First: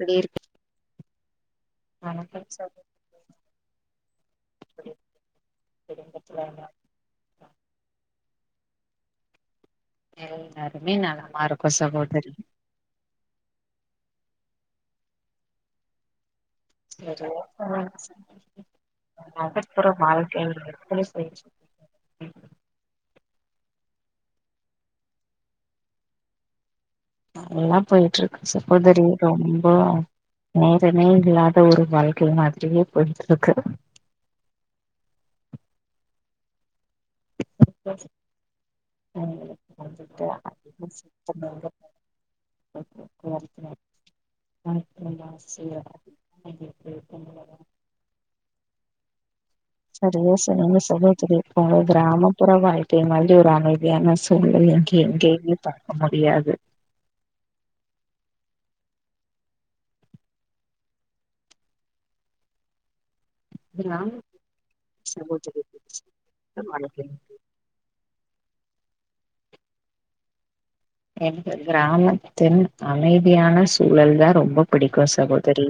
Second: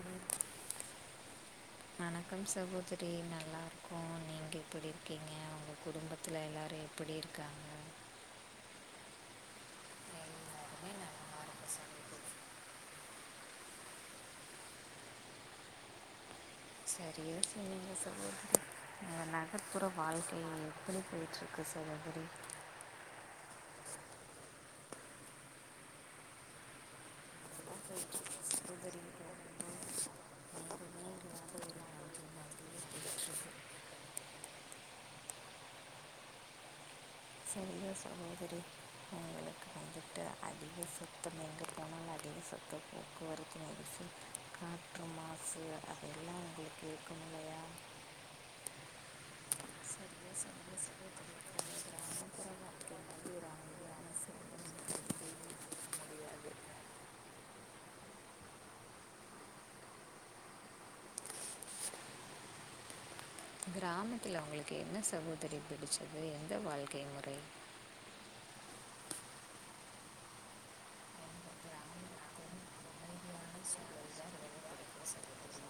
எப்டி இருக் வணக்கம் சகோதரி நல்லா இருக்கோம் நீங்க எப்டி இருக்கீங்க உங்க குடும்பத்துல எல்லாரு எப்படி இருக்காங்க எல்லாருமே நலமா இருக்கோ சகோதரி சரி சரியா சொல்லுங்க சொன்னிங்க சகோதரி உங்க நகர்ப்புற வாழ்க்கை எப்படி போய்ட்டிருக்கு க்க சகோதரி நல்லா போயிட்டு இருக்கு சகோதரி ரொம்ப ரொம்போ மேகமே இல்லாத ஒரு நேசமே இல்லாத ஒரு வானிலை வாழ்க்கை மாதிரியே போயிட்டு போய்ட்ருக்கு இருக்கு சரிங்க சகோதரி உங்களுக்கு வந்துட்டு அதிக சத்தம் எங்கே [unintelligible] போனாலும் சத்தம் வரும் சுத்தம் காற்று மாசு அதெல்லா உங்களுக்கு இருக்கும் இல்லயா சரியா சொன்னீங்க சகோதரி இப்ப ஒரு கிராமப்புற வாழ்க்கை மாதிரி ஒரு அமைதியான ஸ் சூழல எங்கே எங்கேயு பாக்க முடியாது கிராம கிராமத்தில உங்களுக்கு என்ன சகோதரி பிடிச்சது எந்த வாழ்க்கை முறை எனக்கு கிராமத்தில் அமைதியான சூழல் தா ரொம்ப புடிக்கு சகோதரி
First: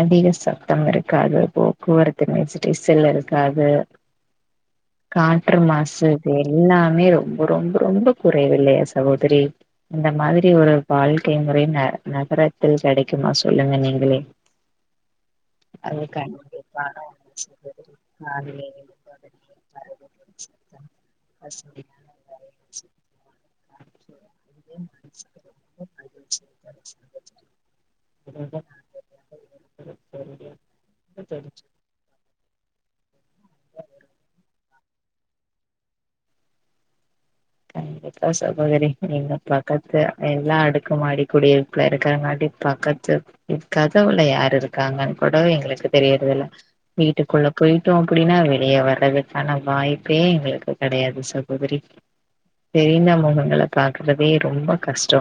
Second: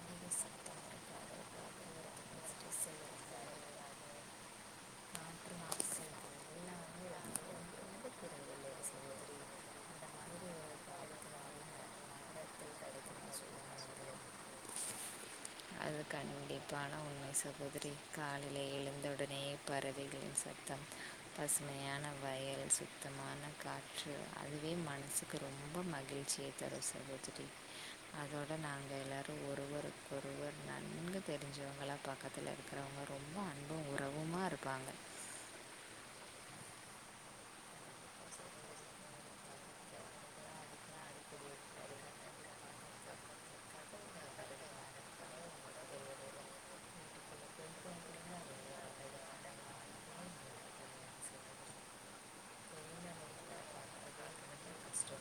அதிக சத்தம் இருக்காது போக்குவரத்து மெஸ்டீசல் இருக்காது நாற்று காற்று நாற்று மாசு இது செய்வது எல்லாமே ரொம்ப வந்து ரொம்ப ரொம்ப குறைவில்லையா குறைவில் சகோதரி இந்த மாதிரி ஒரு வாழ்க்கை முறை ந நகரத்தில் கெடைக்குமா கிடைக்கும் சொல்லுங்க நீங்களே சூழ்நிலை அது [unintelligible] கண்டிப்பான உண்மை சகோதரி காலிலே எழுந்த உடனே பறவைகள் சத்தம் பசுமையான வயல் சுத்தமான காற்று அதுவே மனசுக்கு ரொம்ப மகிழ்ச்சியை தரும் சகோதிரி அதோட உடல் நாங்க எல்லாரு ஆரோக்கியமாக இருப்பது ஒருவருக்கு ஒருவர் நன்கு பெரிய தெரிஞ்ச தெரிஞ்சு நல்லா பக்கத்துல இருக்கறவங்க ரொம்ப கொண்ட அன்பும் ஒரு உறவுமா இருப்பாங்க கண்டிப்பா சகோதரி நீங்க பக்கத்து எல்லா அடுக்கு மாடி குடியிரு ப்புல இருக்கிறங்காட்டி பக்கத்து இது கதவுல யாரு இருக்காங்கன்னு கூட எங்களுக்கு தெரியிறது இல்ல வீட்டுக்குள்ள போய்ட்டோ அப்டின்னா வெளிய வர்றதுக்கான வாய்ப்பே எங்களுக்கு கெடையாது சகோதரி தெரிந்த மொகங்கள பாக்றதே ரொம்ப கஷ்டோ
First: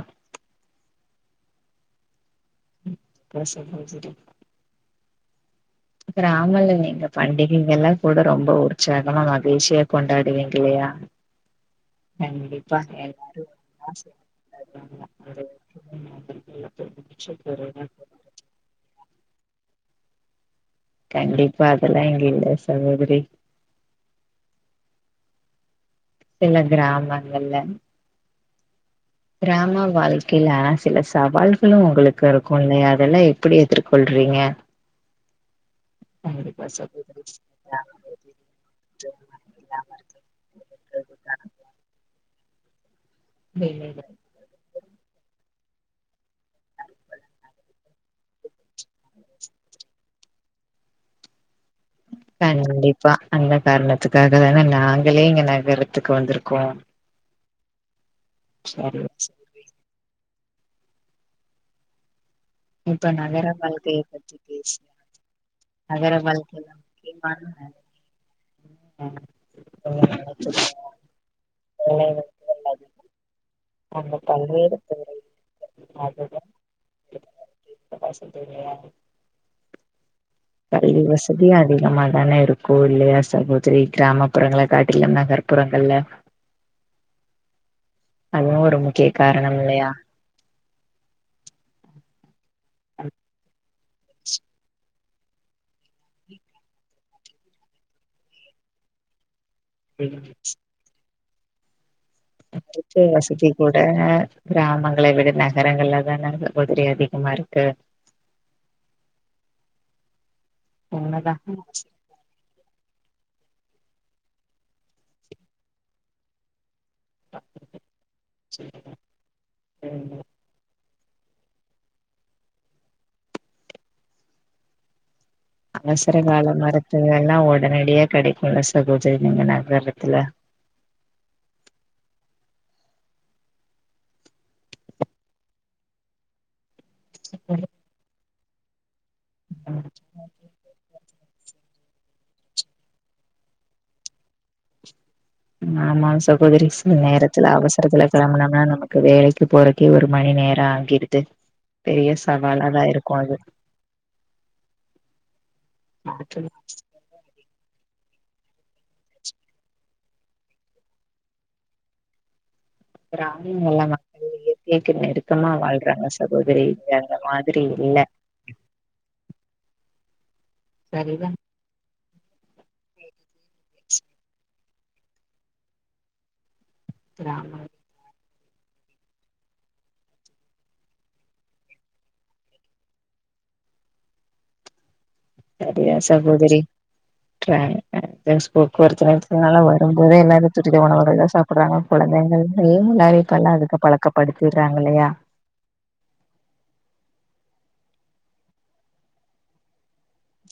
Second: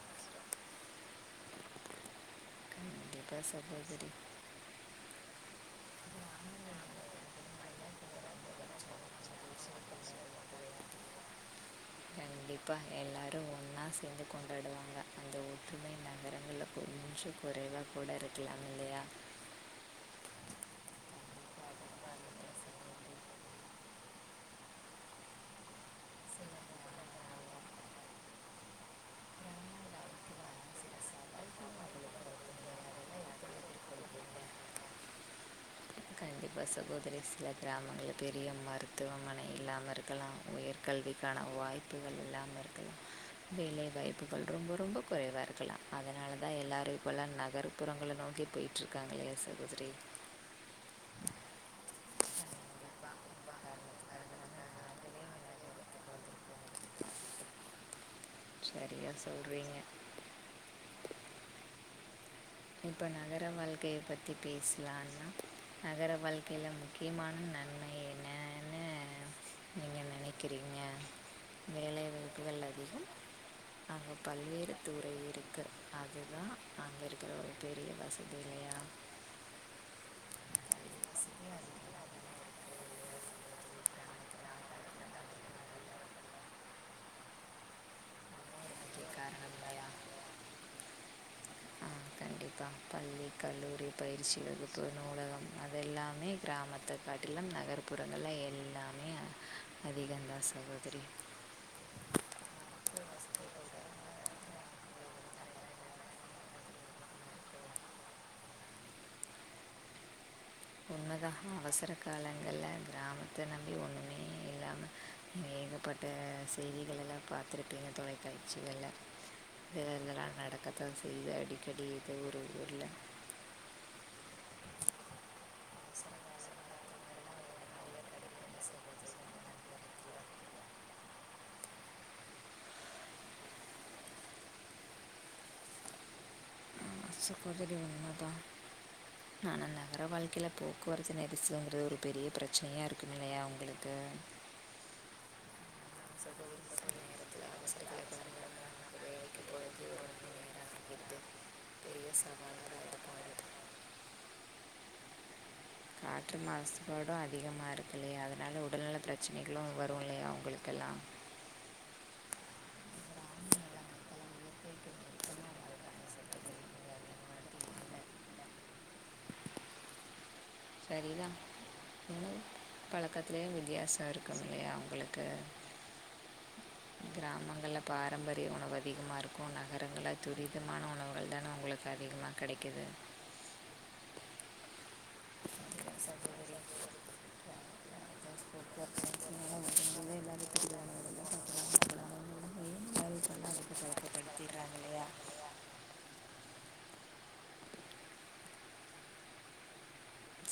கண்டிப்பாக பேஷ சகோதரி [unintelligible] கிராமங்கல்ல நீங்க பண்டிகைங்க எல்லா கூட ரொம்ப உற்சாகமா மகிழ்ச்சியா கொண்டாடுவீங்க இல்லையா கண்டிப்பா எல்லாரு ஒன்னா சேந்து கொண்டாடுவாங்க அந்த ஒற்றுமைல நகரங்கல்ல கொஞ்சோ குறைவா அது கூட இருக்கலா இல்லையா கண்டிப்பா அது அதெல்லா ரொம்ப இங்க அந்த இல்ல பிரச்சனை சகோதரி உண்டு. சில கிராமங்கள்ல கிராம வாழ்கைல சில சவால்கள் சவால்களும் உங்களுக்கு உங்ளுக்கு இருக்கு வருது. இல்லையா அதெல்லா நீங்க அதெல்லாம் எப்டி எப்படி எதிர்கொள்றீங்க கண்டிப்பா சகோதரி சகோத்ரி கிராமங்கல்ல பெரிய மருத்துவமனை இல்லாம இருக்கலா இருக்கிறதுக்கான உயர்கல்விக்கான வாய்ப்புகள் இல்லாம இருக்கலா வேலைகள் வேலைவாய்ப்பு ப ரொம்போ ரொம்போ குறைவா இருக்குலா அதனாலதா எல்லாரு இப்பல்லா நகர்ப்புறங்கள நோக்கி போய்டிட்டுருக்காங்கலயா சகோதரி கண்டிப்பா அந்த காரணத்துக்காக தான நாங்களே இங்க நகரத்துக்கு வந்திருக்கோ சரி ஏ சொல்றீங்க இப்ப நகர வாழ்க்கய பத்தி பேசலான்னா நகர வாழ்க்கைல வாழ்க்கையில முக்யமான முக்கியமான நன்ம என்ன ந நீங்க நன்மைகள் நெனைக்கிறீங்க என்ன? மேலே வேலை வந்து உள்ளது வெள்ளதில் அங்கே பல்வேறு துறை இருக்கு அது அதுதான் தான் அது ஒரு பெரிய வசதி வசதியா இல்லியா பள்ளி வசதி அதிகமா தான இருக்கு இல்லையா சகோதரி கிராமப்புறங்கள காட்டிலும் நகர்ப்புர ப்புரங்கல்ல அதுவு ஒரு முக்கிய காரணம் இல்லையா கண்டிப்பா பள்ளி கல்லூரி பயிற்சி வகுப்பு நூலகம் அது எல்லாமே கிராமத்த காட்டிலும் நகர்ப்புறங்கள்ல எல்லாமே அதிகந்தா சகோதரி ருப்பே வசதி கூட கிராமங்களை விட நகரங்கள்ல தா நல்ல சகோதரி அதிகமா இருக்கு உண்மதா உண்மதான் அவசர காலங்கள்ள கிராமத்த நம்பி ஒன்னுமே இல்லாம ஏகப்பட்ட செய்திகள்ளெல்லா பாத்துருப்பீங்க தொலைக்காச்சுகல்ல தேர்தல்லா நடக்கப் தா செய்வ அடிக்கடி ஏதோ ஒர் ஊர்ல அவசர கால மருத்துவங் எல்லா உடனடியே கிடைக்குள்ள சகோதரி இங்க நகரத்துல சகோதரி உண்மதா நா நகர வாழ்க்கையில போக போக்குவரத்து நெரிசதுங்கிறது ஒரு பெரிய பிரச்சனையா இருக்குமி ல்லையா உங்களுக்கு ஆமா சகோதரி சில நேரத்தில் நேரத்துல அவசர அவசரத்துல காலக்காரங்க கெளம்னோன்னா நமக்கு வேலைக்கு போற கே ஒரு மணி நேரம் ஆகிருது பெரிய சவாலாதா இருக்கும் அது மற்றும் பாட்டுமாஸ் தடம் அதிகமாக இருக்கு இல்லையா அதனால் உடல்நல பிரச்சனைகளும் வரும் இல்லையா உங்களுக்கெல்லாம் கிராமங்கலா நல்லா இப்யேக்கு நெருக்கமா வாழ்றாங்க சகோதரி இது அந்த மாதிரி இல்ல சரிதா இன்னும் பழக்கத்லேயே வித்தியாசோம் இருக்கும் இல்லையா உங்களுக்கு கிராமங்கள பாரம்பரிய உணவு அதிகமா இருக்கு நகரங்கள்ல துரிதமான உணவுகள் தான உங்களுக்கு அதிகமாக கெடைக்கிது சரியா சகோதரி ட்ரான் டிரான்ஸ் போக்குவரத்துனால எல்லாரும் ஒ ம்போதே எல்லாரும் துரித திருவிழாவில் உணவுகள்ளா தான் சாப்புட்றாங்க சாப்பிட்றாங்க அதனால மெயின் குழந்தைங்கள்ளயும் வேலை நெறயா பண்ணால் இப்பல்லா அதுக்கு அதுதா சிறப்புப்படுத்திடுறாங்க பழக்கப்படுத்திற்றாங்க இல்லையா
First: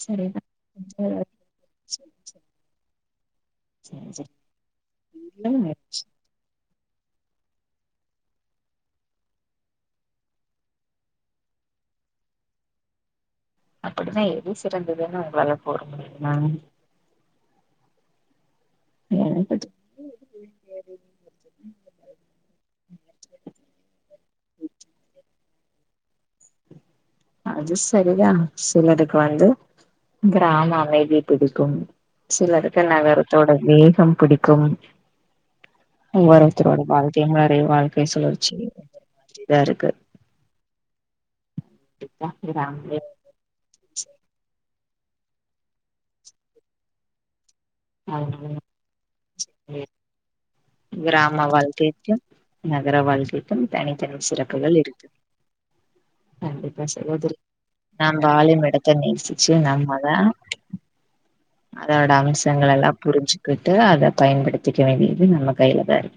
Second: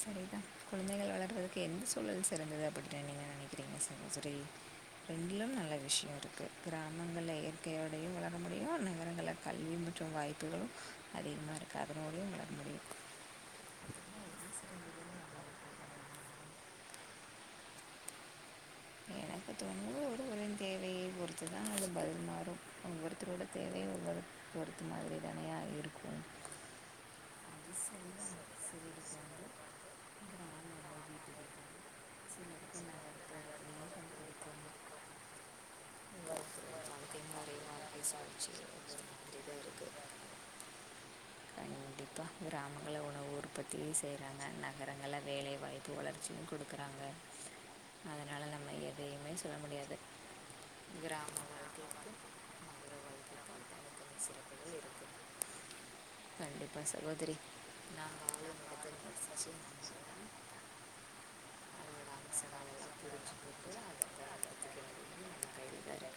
சரிதா குழந்தைகள வளர்றதுக்கு எந்த சூழல் சிறந்தது அப்படின்னு நீங்க நினைக்கி சரிங்க சகோதரி ரெண்லயு நல்ல சரிதா விஷ்யம் இருக்கு கிராமங்கள்ல இயற்கையோடையு வளர முடியு நகரங்கல்ல கல்வியும் மற்றும் வாய்ப்புகளும் அது எல்லா இருக்கு அதனோடயு வளர முடியும் அப்படிதா எது சிறந்ததுன்னு உங்களால போட முடியுமா எனக்கு [unintelligible] தோணுது ஒருவரின் தேவையை பொறுத்து தா அது பதில் மாறு ஒவ்வொருத்தரோட தேவையு ஒவ்வொரு பொரு இ மாதிரிதானையா இருக்கும் அது சரிதா சிலடுக்கு வந்து கிராம அமைதி பிடிக்கும் சிலருக்கு நகரத்தோட வேகம் பிடிக்கும் ஒவ்வொரு வாழ்க்கை த்தரோட வாழ்க்கை வாழ்க்கைய முறை முறையு வாழ்க்கை வாழ்க்கையை சுழற்சி சுழறச்சி ஒவ்வொரு மாதிரி இதா தான் இருக்கு இருக்குது கிராமங்களோட ஊர் பத்தியு செய்றாங்க நகரங்கல்ல வேலைவாய்ப்பு வளர்ச்சியு குடுக்குறாங்க அதனால நம்ம எதையுமே சொல்ல முடியாது கிராம வாழ்க்கைக்கும் வாழ்க்கைக்கு நகர வாழ்கை க்கும் தனித்தனி சிறப்புகள் இருக்கு கண்டிப்பா சகோதரி நான் நம்ப ஆலி வாழும் இடத்தை மெடத்தன் நேசித்து ஸ்டிச்சி நான் நம்மதா சொல்கிறேன் அதோட அவங்களோட அம்சங்களல்லா அவசரங்கள்லாம் புரிஞ்சுக்கிட்டு புரிஞ்சுகிட்டு அதை அத வளர்த்துக்க பயன்படுதிக்க வேண்டியது நம்ம கைலதா இரு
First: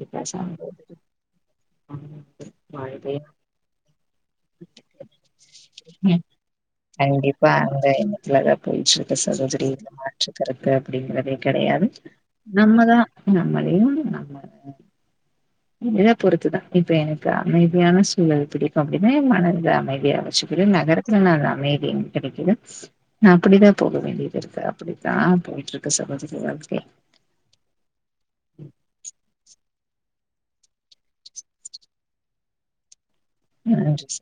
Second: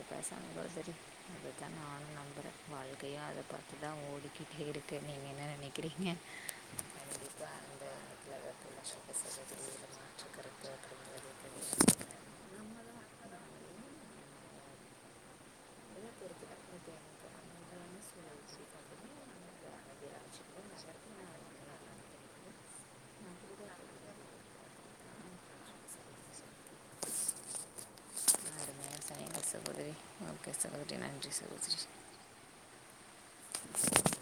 இப்ப சங்கோதரி அப்டித்தா நானு நம்புறே வாழ்க்கையே அத பாத்துதா ஓடிகிட்டே இருக்கு நீங்க என்ன நெனைக்கிறீங்க கண்டிப்பா அந்த எண்ணத்துலதா இருக்கக்கூடிய போயிட்டு சுக இருக்கு து சகோதரி இதுல சகோதரியில் மாற்று கருத்து அப்படிங்கிறது அப்டிங்றதே கெடையாது கிடையாது. நம்ம தான் நம்மதா நம்ம தான். நம்மளையு நம்ம என்னை இத பொறுத்துதா பொறுத்தவரைக்கும் இப்போ இப்ப எனக்கு அன்றாட அமைதியான சூழல் பிடிக்கும் அப்படின்னே மனத அமைதியா அருமையாக வச்சுக்குற நகர த்துல நானு அமைதியு கிடைக்குது நா அப்படிதா போக வேண்டியது இருக்கு அப்படிதா போய்ட்டு இருக்க சகோதரி வாழ்க்கை இனிமேட்டுதா செய்யணு சகோதரி ஓகே சகோதரி நன்றி சகோதரி ம் நன்றி